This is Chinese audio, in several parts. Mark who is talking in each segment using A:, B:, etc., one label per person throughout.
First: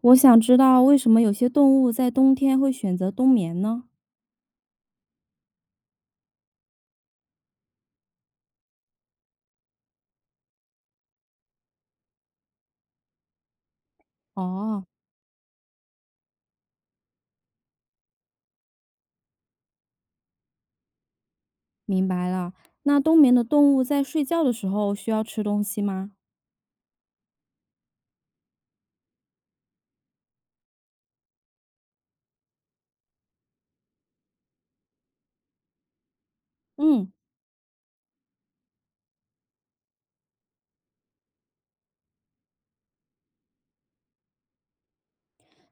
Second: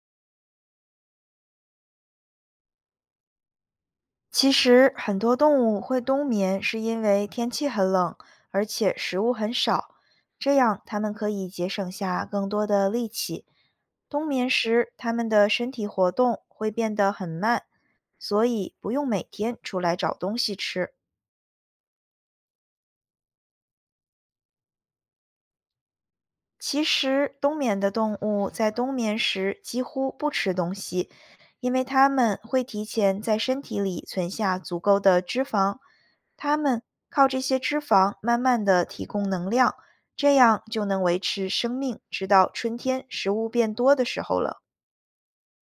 A: 我想知道为什么有些动物在冬天会选择冬眠呢？
B: 其实，很多动物会冬眠，是因为天气很冷，而且食物很少，这样它们可以节省下更多的力气。冬眠
A: 哦，
B: 时，它们的身体活动会变得很慢，所以不用每天出来找东西吃。
A: 明白了。那冬眠的动物在睡觉的时候需要吃东西吗？
B: 其实，冬眠的动物在冬眠时几乎不吃东西，因为它们会提前在身体里存下足够的脂肪，它们
A: 嗯，
B: 靠这些脂肪慢慢的提供能量，这样就能维持生命，直到春天食物变多的时候了。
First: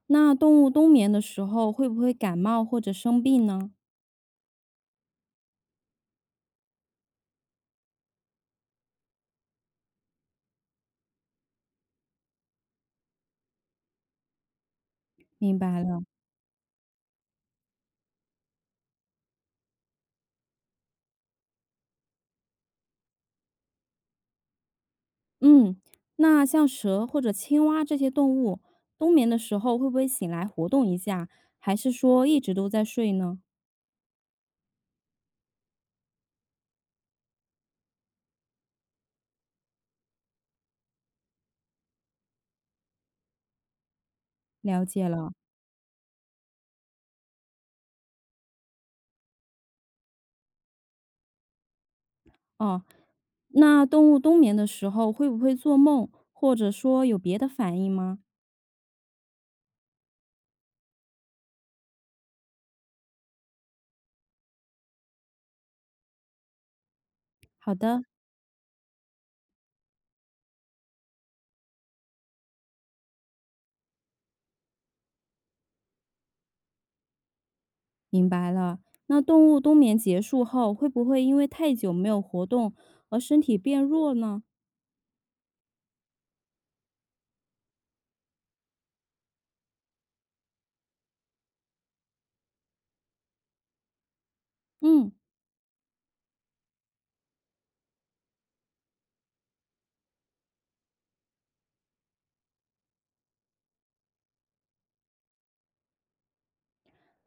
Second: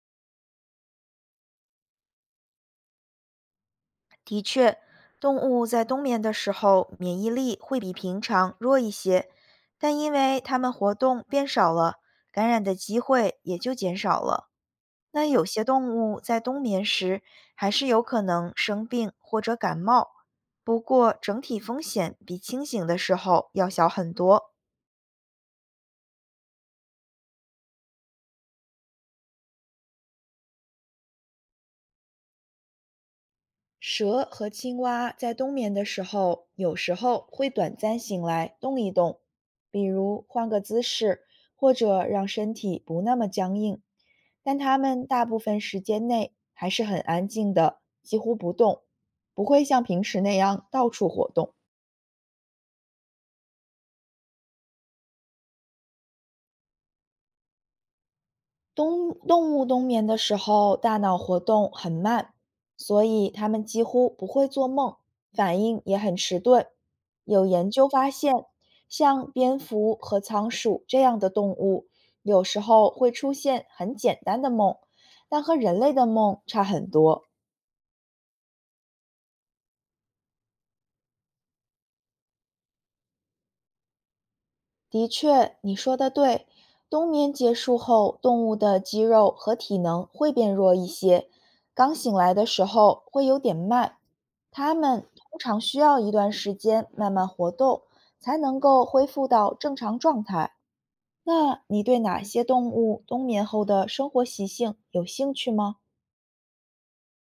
A: 那动物冬眠的时候会不会感冒或者生病呢？
B: 动物在冬眠的时候，免疫力会比平常弱一些，但因为它们活动变少了，感染的机会也就减少了。那有
A: 明
B: 些
A: 白
B: 动
A: 了。
B: 物在冬眠时还是有可能生病或者感冒，不过整体风险比清醒的时候要小很多。
A: 嗯，那像蛇或者青蛙这些动物，冬眠的时候会不会醒来活动一下，还是说一直都在睡呢？
B: 蛇和青蛙在冬眠的时候，有时候会短暂醒来动一动，比如换个姿势，或者让身体不那么僵硬，但它
A: 了
B: 们
A: 解
B: 大
A: 了。
B: 部分时间内还是很安静的，几乎不动，不会像平时那样到处活动。
A: 哦，那动物冬眠的时候会不会做梦，或者说有别的反应吗？
B: 冬动物冬眠的时候，大脑活动很慢，所以它们几乎不会做梦，反应也很迟钝。有研
A: 好
B: 究
A: 的，
B: 发现，像蝙蝠和仓鼠这样的动物，有时候会出现很简单的梦，但和人类的梦差很多。
A: 明白了。那动物冬眠结束后，会不会因为太久没有活动而身体变弱呢？
B: 的确，你说的对。冬眠结束后，动物的肌肉和体能会变弱一些，刚醒来的时候会有点慢。它们
A: 嗯
B: 通常需要一段时间慢慢活动，才能够恢复到正常状态。那你对哪些动物冬眠后的生活习性有兴趣吗？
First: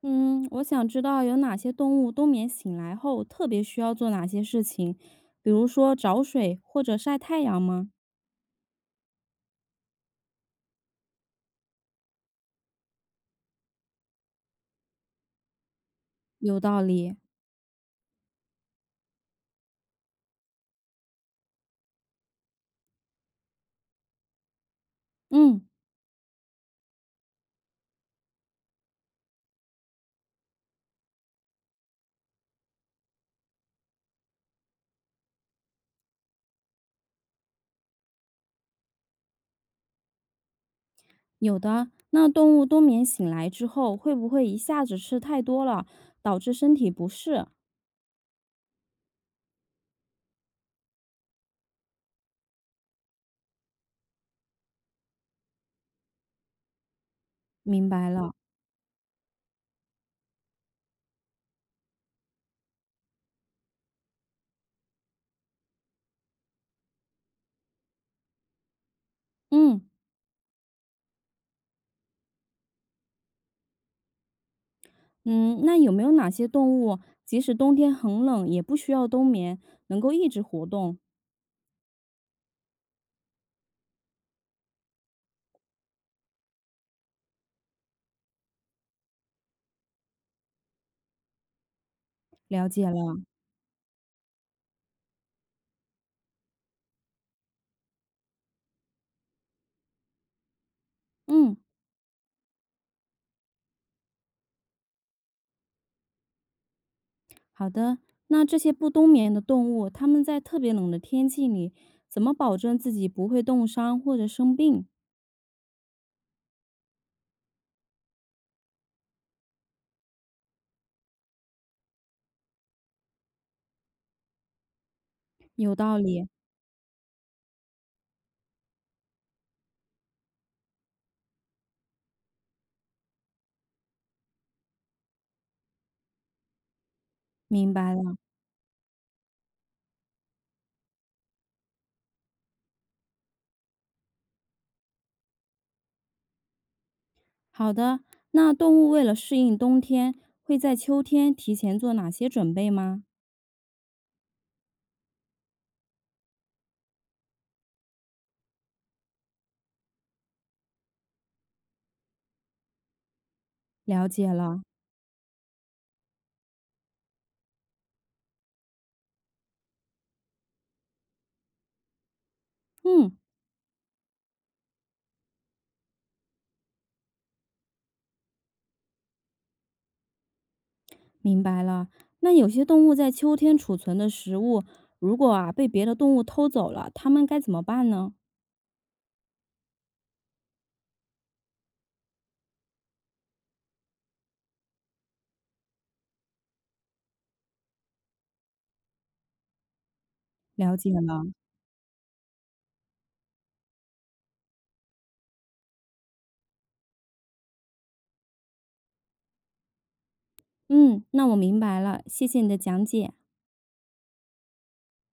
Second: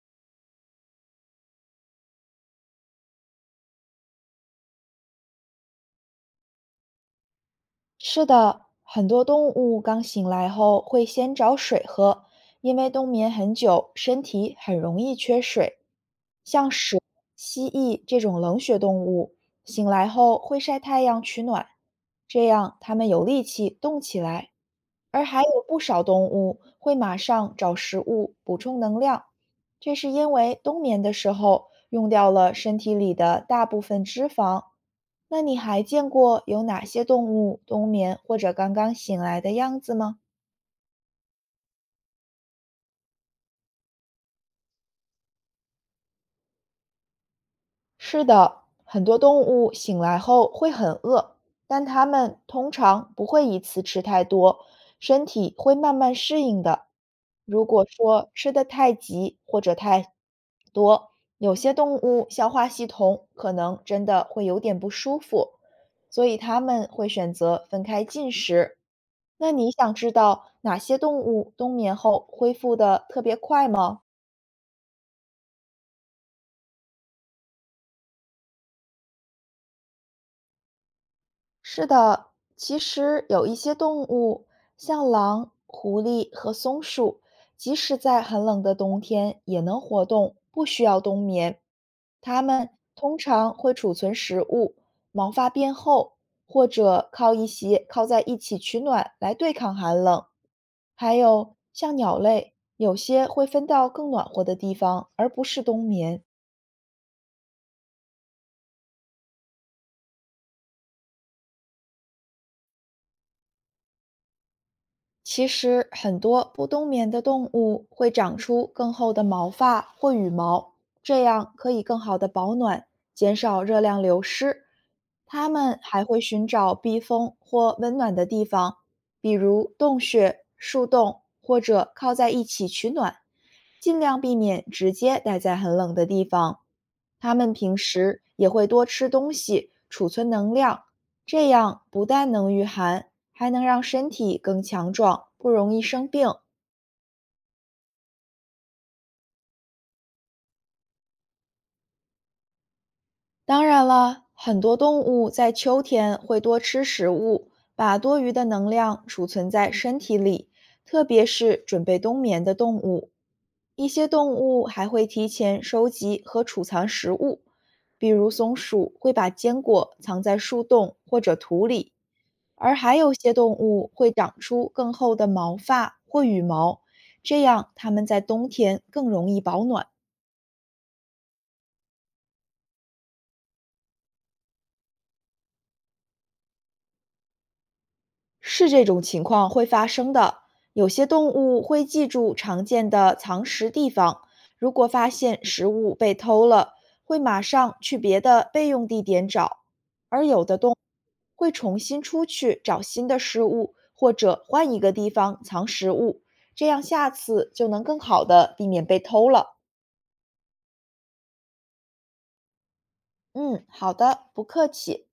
A: 嗯，我想知道有哪些动物冬眠醒来后特别需要做哪些事情，比如说找水或者晒太阳吗？
B: 是的，很多动物刚醒来后会先找水喝，因为冬眠很久，身体很容易缺水。
A: 有
B: 像
A: 道
B: 蛇、
A: 理。
B: 蜥蜴这种冷血动物，醒来后会晒太阳取暖，这样它们有力气动起来。而还
A: 嗯，
B: 有不少动物会马上找食物补充能量，这是因为冬眠的时候用掉了身体里的大部分脂肪。那你还见过有哪些动物冬眠或者刚刚醒来的样子吗？
A: 有的。那动物冬眠醒来之后，会不会一下子吃太多了，导致身体不适？
B: 是的，很多动物醒来后会很饿，但它们通常不会一次吃太多，身体会慢慢适应的。如果
A: 明白
B: 说
A: 了。
B: 吃得太急或者太多，有些动物消化系统可能真的会有点不舒服，所以它们会选择分开进食。那你
A: 嗯。
B: 想知道哪些动物冬眠后恢复的特别快吗？
A: 嗯，那有没有哪些动物即使冬天很冷也不需要冬眠，能够一直活动？
B: 是的，其实有一些动物，像狼、狐狸和松鼠，即使在很冷的冬天也能活动，不需要冬眠。它
A: 了
B: 们
A: 解
B: 通
A: 了，
B: 常会储存食物，毛发变厚，或者靠一些靠在一起取暖来对抗寒冷。还
A: 嗯，
B: 有像鸟类，有些会分到更暖和的地方，而不是冬眠。
A: 好的。那这些不冬眠的动物，它们在特别冷的天气里，怎么保证自己不会冻伤或者生病？
B: 其实，很多不冬眠的动物会长出更厚的毛发或羽毛，这样可以更好的保暖，减少热量流失。它
A: 有
B: 们
A: 道
B: 还会
A: 理，
B: 寻找避风或温暖的地方，比如洞穴、树洞，或者靠在一起取暖。尽量避免直接待在很冷的地方。它们
A: 明
B: 平
A: 白了。
B: 时也会多吃东西，储存能量，这样不但能御寒，还能让身体更强壮，不容易生病。
A: 好的，那动物为了适应冬天，会在秋天提前做哪些准备吗？
B: 当然了，很多动物在秋天会多吃食物，把多余的能量储存在身体里，特别是准备冬眠的动物。一
A: 了
B: 些
A: 解
B: 动
A: 了，
B: 物还会提前收集和储藏食物，比如松鼠会把坚果藏在树洞或者土里，而还
A: 嗯。
B: 有些动物会长出更厚的毛发或羽毛，这样它们在冬天更容易保暖。
A: 明白了。那有些动物在秋天储存的食物，如果啊被别的动物偷走了，它们该怎么办呢？
B: 是这种情况会发生的。有些动物会记住常见的藏食地方，如果发现食物被偷了，会马上去别的备用地点找；而有的动
A: 了
B: 物
A: 解了。
B: 会重新出去找新的食物，或者换一个地方藏食物，这样下次就能更好的避免被偷了。
A: 嗯，那我明白了，谢谢你的讲解。
B: 嗯，好的，不客气。